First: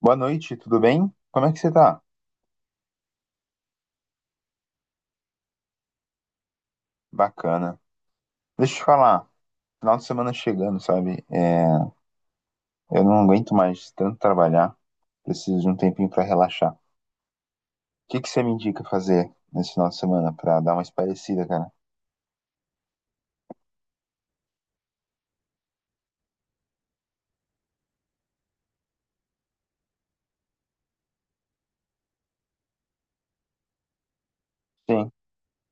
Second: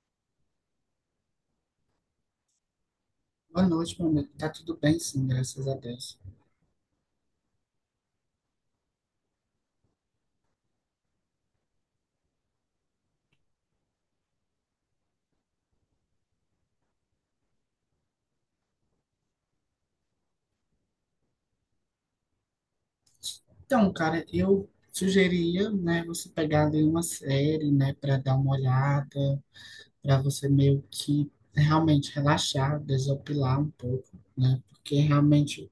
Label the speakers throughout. Speaker 1: Boa noite, tudo bem? Como é que você tá?
Speaker 2: Boa noite, meu amigo. Tá tudo bem, sim, graças a Deus.
Speaker 1: Bacana. Deixa eu te falar, final de semana chegando, sabe? Eu não aguento mais tanto trabalhar, preciso de um tempinho pra relaxar. O que que você me indica fazer nesse final de semana pra dar uma espairecida, cara?
Speaker 2: Então, cara, eu sugeria, né, você pegar ali uma série, né, para dar uma olhada, para você meio que realmente relaxar, desopilar um pouco, né, porque
Speaker 1: Sim,
Speaker 2: realmente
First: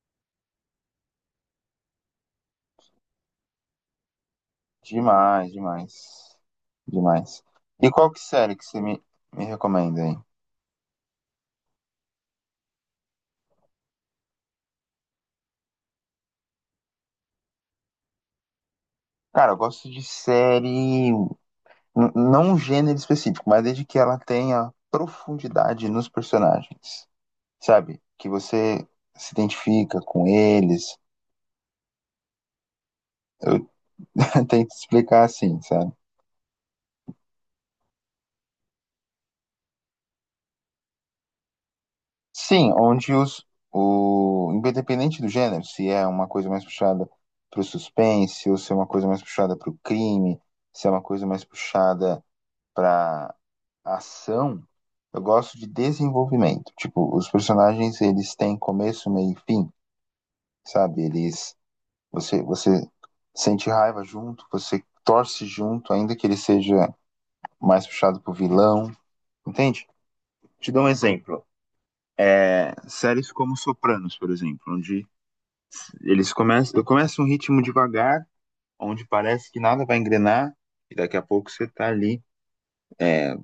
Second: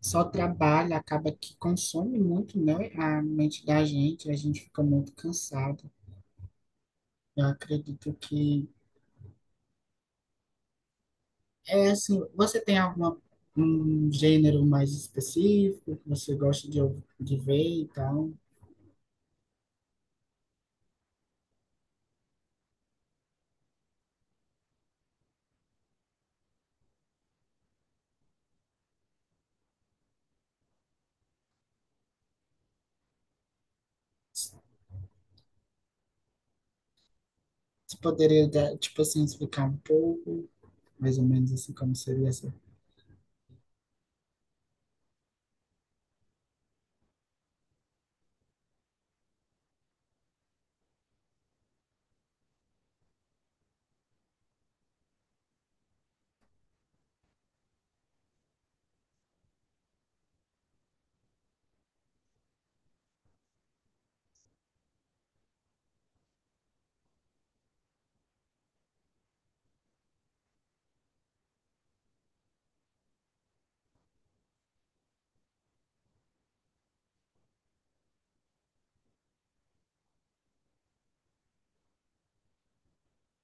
Speaker 2: só trabalho acaba que consome muito, né, a mente da gente, a gente fica muito
Speaker 1: demais,
Speaker 2: cansado.
Speaker 1: demais, demais.
Speaker 2: Eu
Speaker 1: E qual
Speaker 2: acredito
Speaker 1: que série que
Speaker 2: que
Speaker 1: você me recomenda aí?
Speaker 2: é assim, você tem alguma um gênero mais específico que você gosta de, de ver e tal?
Speaker 1: Cara, eu gosto de série, não um gênero específico, mas desde que ela tenha profundidade nos personagens. Sabe? Que você se identifica com eles. Eu tento explicar assim, sabe?
Speaker 2: Você poderia, dar, tipo assim, explicar um pouco, mais ou menos assim, como seria essa?
Speaker 1: Sim, o independente do gênero, se é uma coisa mais puxada para o suspense, ou se é uma coisa mais puxada para o crime, se é uma coisa mais puxada para ação, eu gosto de desenvolvimento. Tipo, os personagens eles têm começo, meio e fim, sabe? Eles Você sente raiva junto, você torce junto, ainda que ele seja mais puxado pro vilão, entende? Te dou um exemplo. Séries como Sopranos, por exemplo, onde começa um ritmo devagar, onde parece que nada vai engrenar, e daqui a pouco você tá ali, é,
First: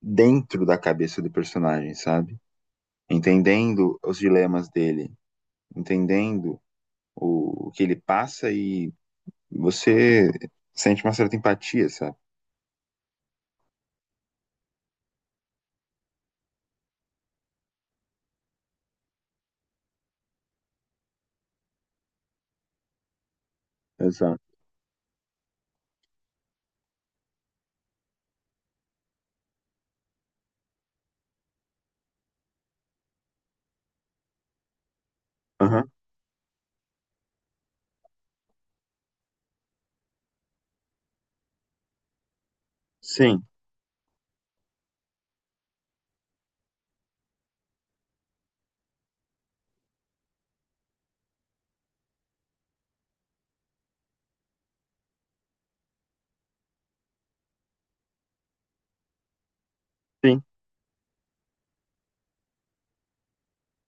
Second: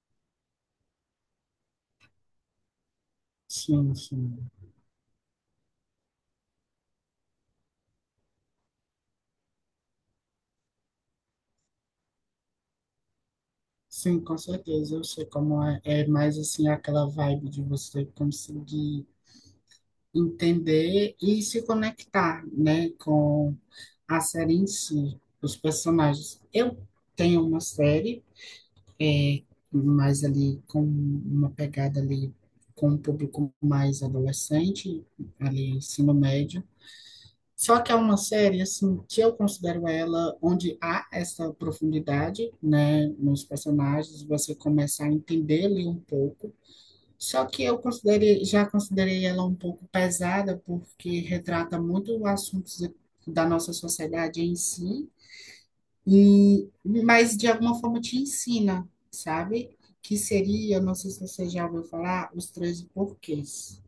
Speaker 1: dentro da cabeça do personagem, sabe?
Speaker 2: Sim,
Speaker 1: Entendendo os
Speaker 2: sim.
Speaker 1: dilemas dele, entendendo o que ele passa e você sente uma certa empatia, sabe?
Speaker 2: Sim, com certeza. Eu sei como é, é mais assim aquela vibe de você conseguir entender e se conectar, né, com a série
Speaker 1: Exato.
Speaker 2: em si, os personagens. Eu tenho uma série, é, mais ali com uma pegada ali com um público mais adolescente, ali
Speaker 1: Aham.
Speaker 2: ensino médio. Só que é uma série, assim, que eu considero ela onde há essa profundidade, né,
Speaker 1: Sim,
Speaker 2: nos personagens, você começa a entender ali um pouco. Só que eu considerei, já considerei ela um pouco pesada, porque retrata muito assuntos da nossa sociedade em si, e, mas de alguma forma te ensina, sabe? Que
Speaker 1: sim.
Speaker 2: seria, não sei se você já ouviu falar, os 13 porquês.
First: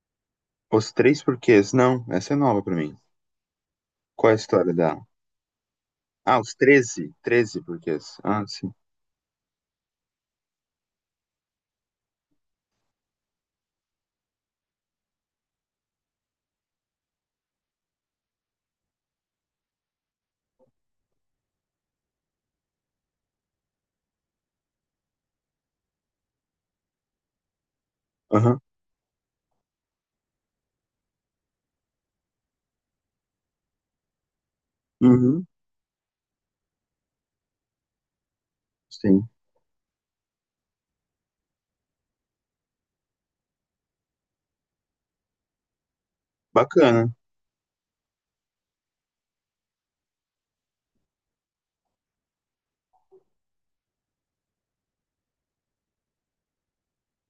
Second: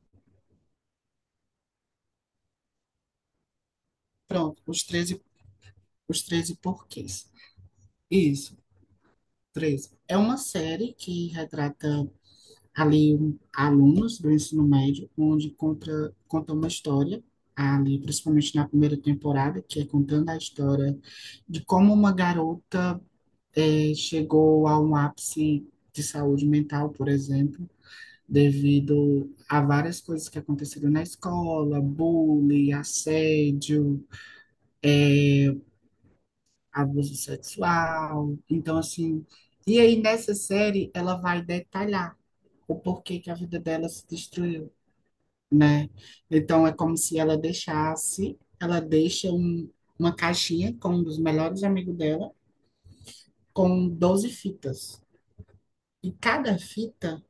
Speaker 1: Os três porquês. Não, essa é nova pra mim. Qual é a
Speaker 2: Pronto,
Speaker 1: história
Speaker 2: os
Speaker 1: da...
Speaker 2: treze os
Speaker 1: Ah, os
Speaker 2: treze
Speaker 1: treze,
Speaker 2: porquês.
Speaker 1: treze, porquês. Ah,
Speaker 2: Isso.
Speaker 1: sim.
Speaker 2: Três. É uma série que retrata ali alunos do ensino médio, onde conta uma história, ali principalmente na primeira temporada, que é contando a história de como uma garota chegou a um ápice de saúde mental, por exemplo,
Speaker 1: Aham.
Speaker 2: devido a várias coisas que aconteceram na escola, bullying, assédio,
Speaker 1: Uhum.
Speaker 2: abuso sexual. Então, assim,
Speaker 1: Sim.
Speaker 2: e aí nessa série ela vai detalhar o porquê que a vida dela se destruiu, né? Então é como
Speaker 1: Bacana.
Speaker 2: se ela deixasse, ela deixa uma caixinha com um dos melhores amigos dela, com 12 fitas. E cada fita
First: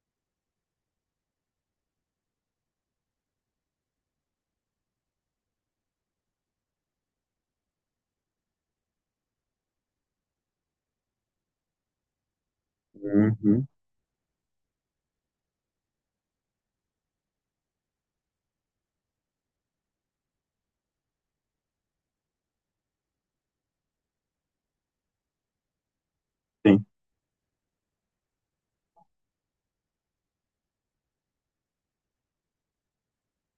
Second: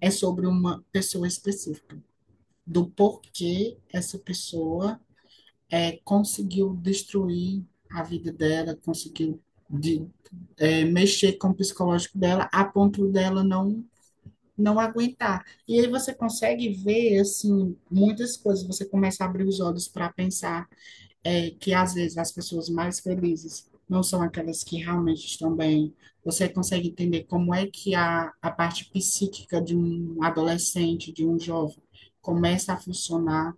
Speaker 2: é sobre uma pessoa específica, do porquê essa pessoa conseguiu destruir a vida dela, conseguiu de, mexer com o psicológico dela a ponto dela
Speaker 1: Uhum.
Speaker 2: não aguentar. E aí você consegue ver, assim, muitas coisas. Você começa a abrir os olhos para pensar que, às vezes, as pessoas mais felizes não são aquelas que realmente estão bem. Você
Speaker 1: Sim,
Speaker 2: consegue entender como é que a parte psíquica de um adolescente, de um jovem, começa a funcionar.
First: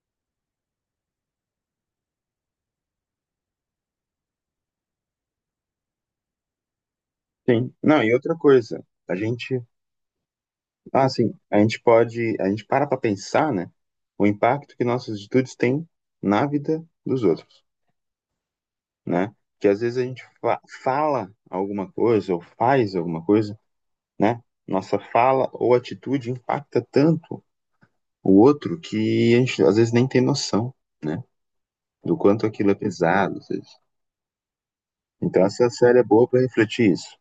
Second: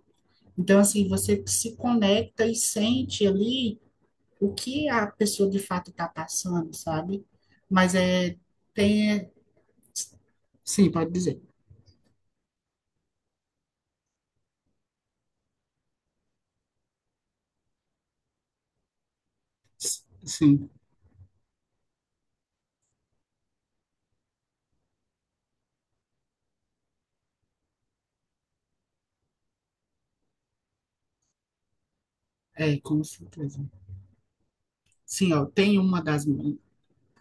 Speaker 2: Então, assim, você se conecta e sente ali o que a pessoa de fato está passando, sabe?
Speaker 1: sim.
Speaker 2: Mas
Speaker 1: Não, e outra
Speaker 2: é,
Speaker 1: coisa,
Speaker 2: tem,
Speaker 1: a
Speaker 2: é,
Speaker 1: gente,
Speaker 2: sim,
Speaker 1: ah,
Speaker 2: pode
Speaker 1: sim,
Speaker 2: dizer,
Speaker 1: a gente pode, a gente para pensar, né, o impacto que nossas atitudes têm na vida dos outros, né? Que às vezes a gente
Speaker 2: sim.
Speaker 1: fala alguma coisa ou faz alguma coisa, né? Nossa fala ou atitude impacta tanto o outro que a gente às vezes nem tem noção, né? Do quanto aquilo é
Speaker 2: É, com
Speaker 1: pesado.
Speaker 2: certeza. Sim,
Speaker 1: Então
Speaker 2: ó,
Speaker 1: essa série é boa para refletir isso,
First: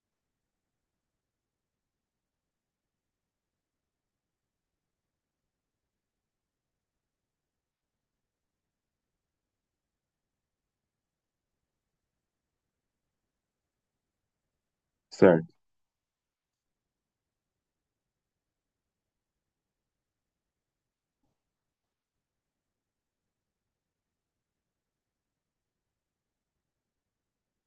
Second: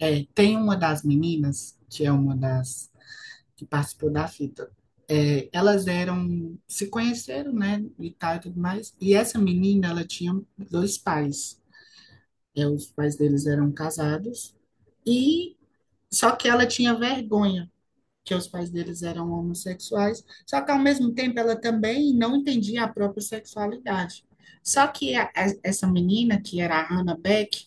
Speaker 2: tem uma das meninas, que é uma das que participou da fita. Elas eram, se conheceram, né, e tal e tudo mais. E essa menina, ela tinha dois pais. Os pais deles eram casados.
Speaker 1: certo?
Speaker 2: E só que ela tinha vergonha, que os pais deles eram homossexuais. Só que ao mesmo tempo ela também não entendia a própria sexualidade. Só que essa menina, que era a Hannah Beck,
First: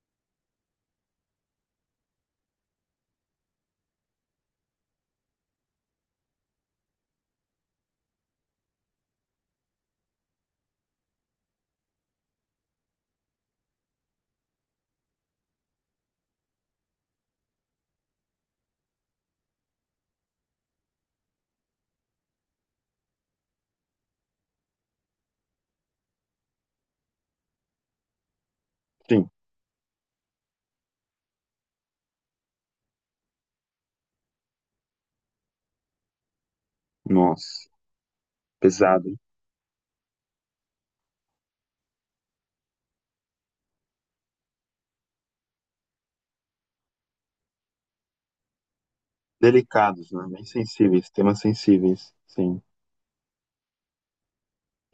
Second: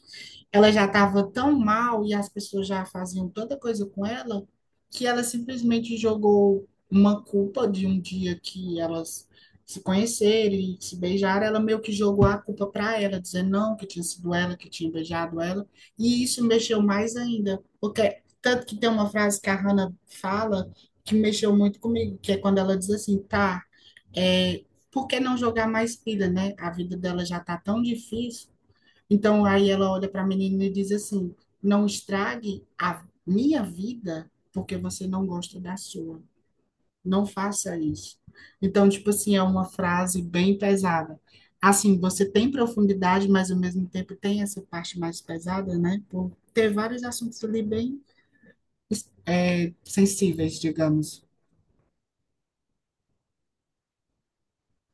Speaker 2: ela já estava tão mal e as pessoas já faziam tanta coisa com ela que ela simplesmente jogou uma culpa de um dia que elas se conheceram e se beijaram. Ela meio que jogou a culpa para ela, dizendo não, que tinha sido ela que tinha beijado ela. E isso mexeu mais ainda, porque tanto que tem uma frase que a Hannah fala que mexeu muito comigo, que é quando ela diz assim, é, por que não jogar mais pilha, né? A vida dela já tá tão difícil
Speaker 1: Sim.
Speaker 2: então, aí ela olha para a menina e diz assim: Não estrague a minha vida porque você não gosta da sua. Não
Speaker 1: Nossa,
Speaker 2: faça isso. Então,
Speaker 1: pesado,
Speaker 2: tipo
Speaker 1: hein?
Speaker 2: assim, é uma frase bem pesada. Assim, você tem profundidade, mas ao mesmo tempo tem essa parte mais pesada, né? Por ter vários assuntos ali bem
Speaker 1: Delicados, né? Bem
Speaker 2: sensíveis,
Speaker 1: sensíveis,
Speaker 2: digamos.
Speaker 1: temas sensíveis, sim.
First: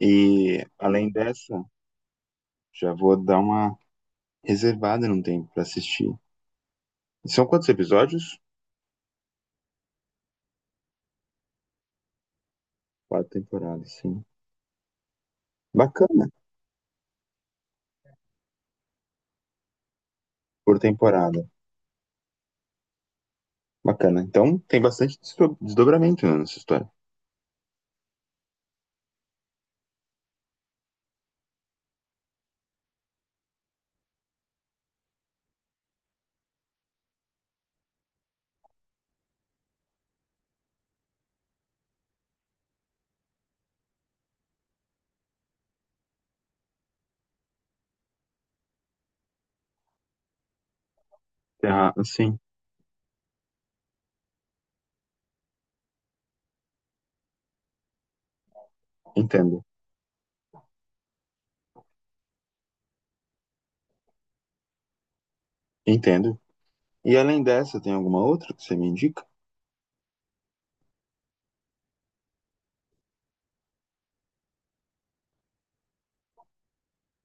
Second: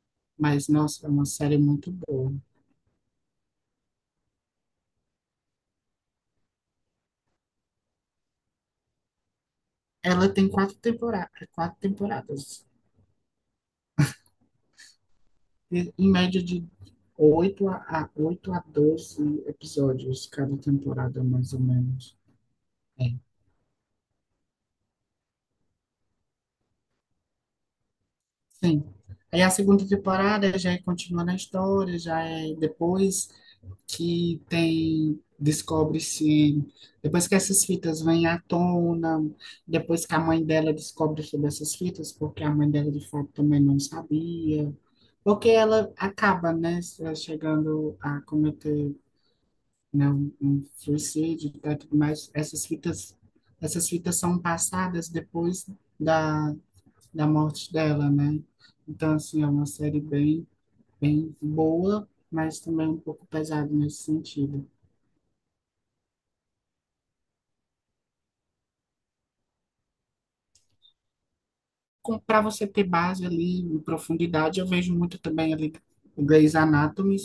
Speaker 1: E
Speaker 2: Mas, nossa, é
Speaker 1: além
Speaker 2: uma
Speaker 1: dessa,
Speaker 2: série muito boa.
Speaker 1: já vou dar uma reservada num tempo para assistir. São quantos episódios?
Speaker 2: Ela tem quatro temporadas, quatro temporadas.
Speaker 1: Quatro temporadas, sim.
Speaker 2: Em
Speaker 1: Bacana,
Speaker 2: média de oito a 12 episódios cada
Speaker 1: por
Speaker 2: temporada,
Speaker 1: temporada.
Speaker 2: mais ou menos. É,
Speaker 1: Bacana. Então tem bastante desdobramento, né, nessa história.
Speaker 2: sim. Aí a segunda temporada já é continuando a história, já é depois que descobre-se, depois que essas fitas vêm à tona, depois que a mãe dela descobre sobre essas fitas, porque a mãe dela de fato também não sabia, porque ela acaba, né, chegando a cometer não, um suicídio e tá,
Speaker 1: Ah,
Speaker 2: tudo mais,
Speaker 1: sim,
Speaker 2: essas fitas são passadas depois da, da morte dela, né? Então, assim, é
Speaker 1: entendo.
Speaker 2: uma série bem, bem boa, mas também um pouco pesada nesse sentido.
Speaker 1: Entendo. E além dessa, tem alguma outra que você me indica?
Speaker 2: Para você ter base ali, profundidade, eu vejo muito também ali o Grey's Anatomy,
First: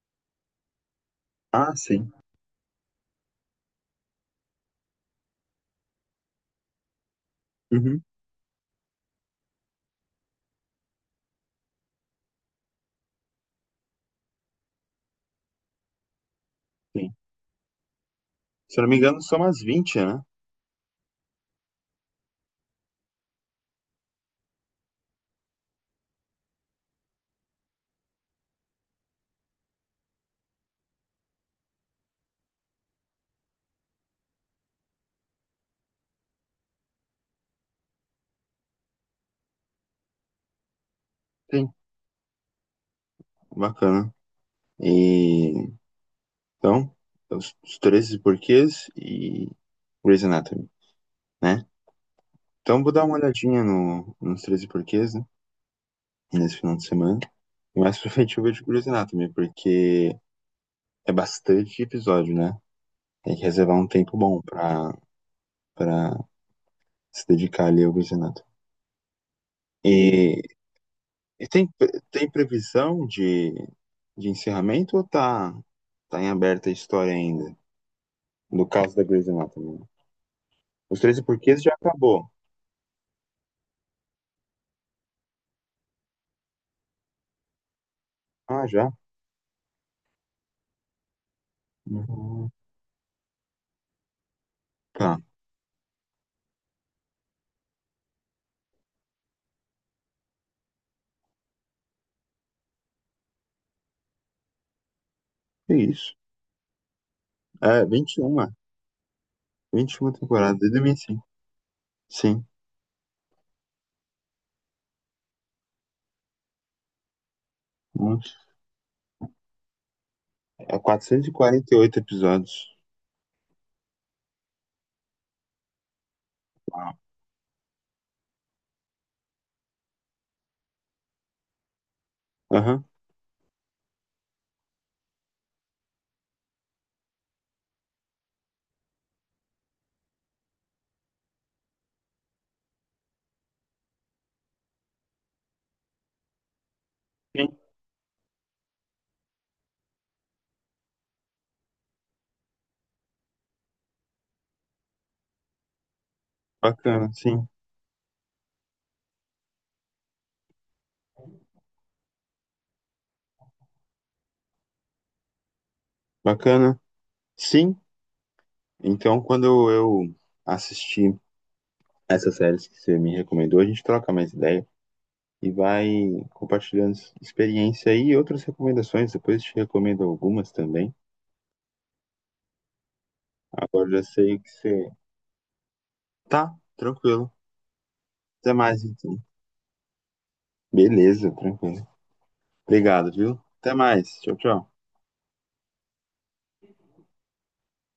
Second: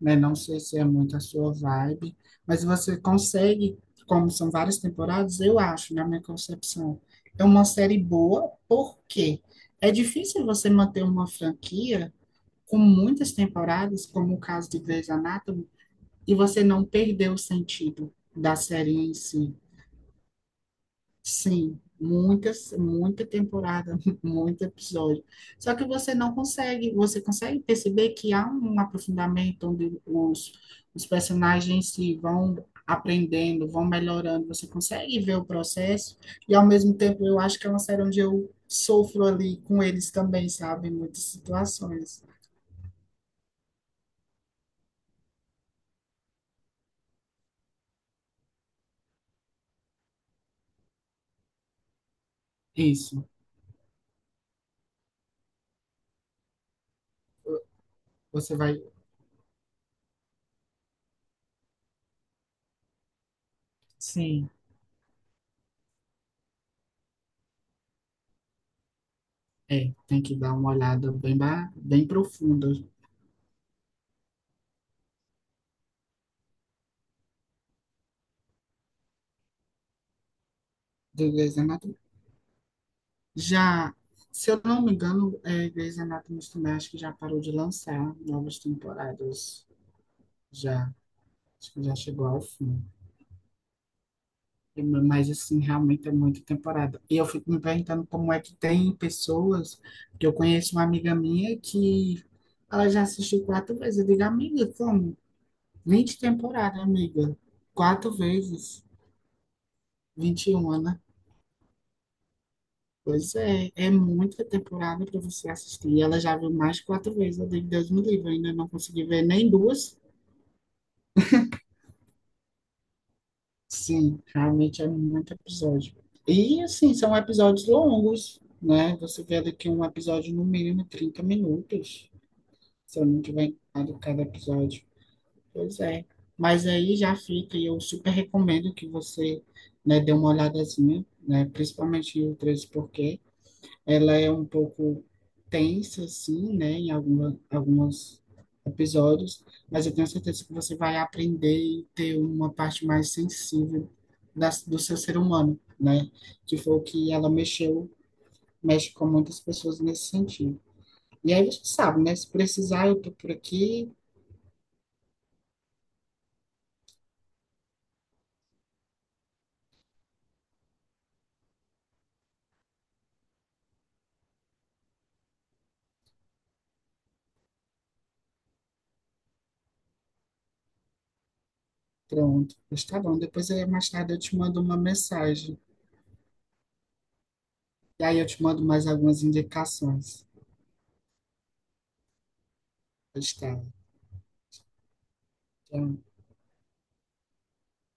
Speaker 2: né? Não sei se é muito a sua
Speaker 1: Ah, sim.
Speaker 2: vibe, mas você consegue, como são várias temporadas, eu acho, na minha concepção, é uma série
Speaker 1: Uhum,
Speaker 2: boa, porque é difícil você manter uma franquia com muitas temporadas, como o caso de Grey's Anatomy, e você não
Speaker 1: sim.
Speaker 2: perder o sentido da
Speaker 1: Se eu não
Speaker 2: série
Speaker 1: me
Speaker 2: em
Speaker 1: engano, são
Speaker 2: si.
Speaker 1: umas 20, né?
Speaker 2: Sim, muitas, muita temporada, muito episódio. Só que você não consegue, você consegue perceber que há um aprofundamento onde os personagens se vão aprendendo, vão melhorando, você consegue ver o processo, e ao mesmo tempo eu acho que é uma série onde eu sofro ali com eles também, sabe, em muitas
Speaker 1: Sim,
Speaker 2: situações.
Speaker 1: bacana. E então, os 13 porquês e Grey's Anatomy, né? Então vou dar uma
Speaker 2: Isso,
Speaker 1: olhadinha no, nos 13 porquês, né? Nesse final de semana. E mais pra frente eu
Speaker 2: você
Speaker 1: vejo
Speaker 2: vai,
Speaker 1: Grey's Anatomy, porque é bastante episódio, né? Tem que reservar um tempo bom
Speaker 2: sim,
Speaker 1: pra se dedicar ali ao Grey's Anatomy.
Speaker 2: tem que
Speaker 1: E,
Speaker 2: dar uma olhada bem,
Speaker 1: e tem,
Speaker 2: ba- bem
Speaker 1: tem
Speaker 2: profunda
Speaker 1: previsão de encerramento, ou tá em aberta a história ainda? No caso da Grey's Anatomy. Os Treze
Speaker 2: do
Speaker 1: porquês já
Speaker 2: desenho.
Speaker 1: acabou.
Speaker 2: Já, se eu não me engano, Grey's Anatomy também acho que já parou de lançar novas
Speaker 1: Ah, já?
Speaker 2: temporadas. Já, acho que já chegou ao
Speaker 1: Uhum.
Speaker 2: fim. É,
Speaker 1: Tá.
Speaker 2: Mas, assim, realmente é muita temporada. E eu fico me perguntando como é que tem pessoas, que eu conheço uma amiga minha que ela já assistiu quatro vezes. Eu digo, amiga, como?
Speaker 1: É isso?
Speaker 2: 20 temporadas, amiga.
Speaker 1: É,
Speaker 2: Quatro
Speaker 1: 21, é.
Speaker 2: vezes.
Speaker 1: 21 temporadas,
Speaker 2: 21,
Speaker 1: desde
Speaker 2: né?
Speaker 1: 2005. Sim. Sim.
Speaker 2: Pois é, é muita temporada para você assistir. Ela já viu mais de quatro vezes, eu digo, Deus me livre, eu
Speaker 1: Nossa.
Speaker 2: ainda não consegui ver nem duas.
Speaker 1: É 448 episódios.
Speaker 2: Sim, realmente é muito episódio. E,
Speaker 1: Uau.
Speaker 2: assim, são episódios longos, né? Você vê daqui um episódio no mínimo 30 minutos,
Speaker 1: Aham.
Speaker 2: se eu não tiver enganado cada episódio. Pois é. Mas aí já fica, e eu super recomendo que você, né, dê uma olhadazinha, né? Principalmente o 13, porque ela é um pouco tensa, assim, né, em alguma,
Speaker 1: Sim.
Speaker 2: alguns episódios, mas eu tenho certeza que você vai aprender e ter uma parte mais sensível da, do seu ser humano, né, que foi o
Speaker 1: Bacana,
Speaker 2: que ela
Speaker 1: sim.
Speaker 2: mexeu, mexe com muitas pessoas nesse sentido. E aí você sabe, né, se precisar, eu tô por aqui,
Speaker 1: Bacana. Sim. Então, quando eu assistir essas séries que você me recomendou, a gente troca mais ideia e vai compartilhando experiência aí e outras recomendações. Depois eu te recomendo algumas também.
Speaker 2: pronto, mas tá bom, depois aí
Speaker 1: Agora
Speaker 2: mais
Speaker 1: eu já
Speaker 2: tarde eu te
Speaker 1: sei que
Speaker 2: mando uma
Speaker 1: você.
Speaker 2: mensagem,
Speaker 1: Tá, tranquilo.
Speaker 2: e aí eu te
Speaker 1: Até
Speaker 2: mando
Speaker 1: mais,
Speaker 2: mais
Speaker 1: então.
Speaker 2: algumas indicações.
Speaker 1: Beleza, tranquilo. Obrigado, viu?
Speaker 2: Está.
Speaker 1: Até mais. Tchau, tchau.
Speaker 2: Tchau.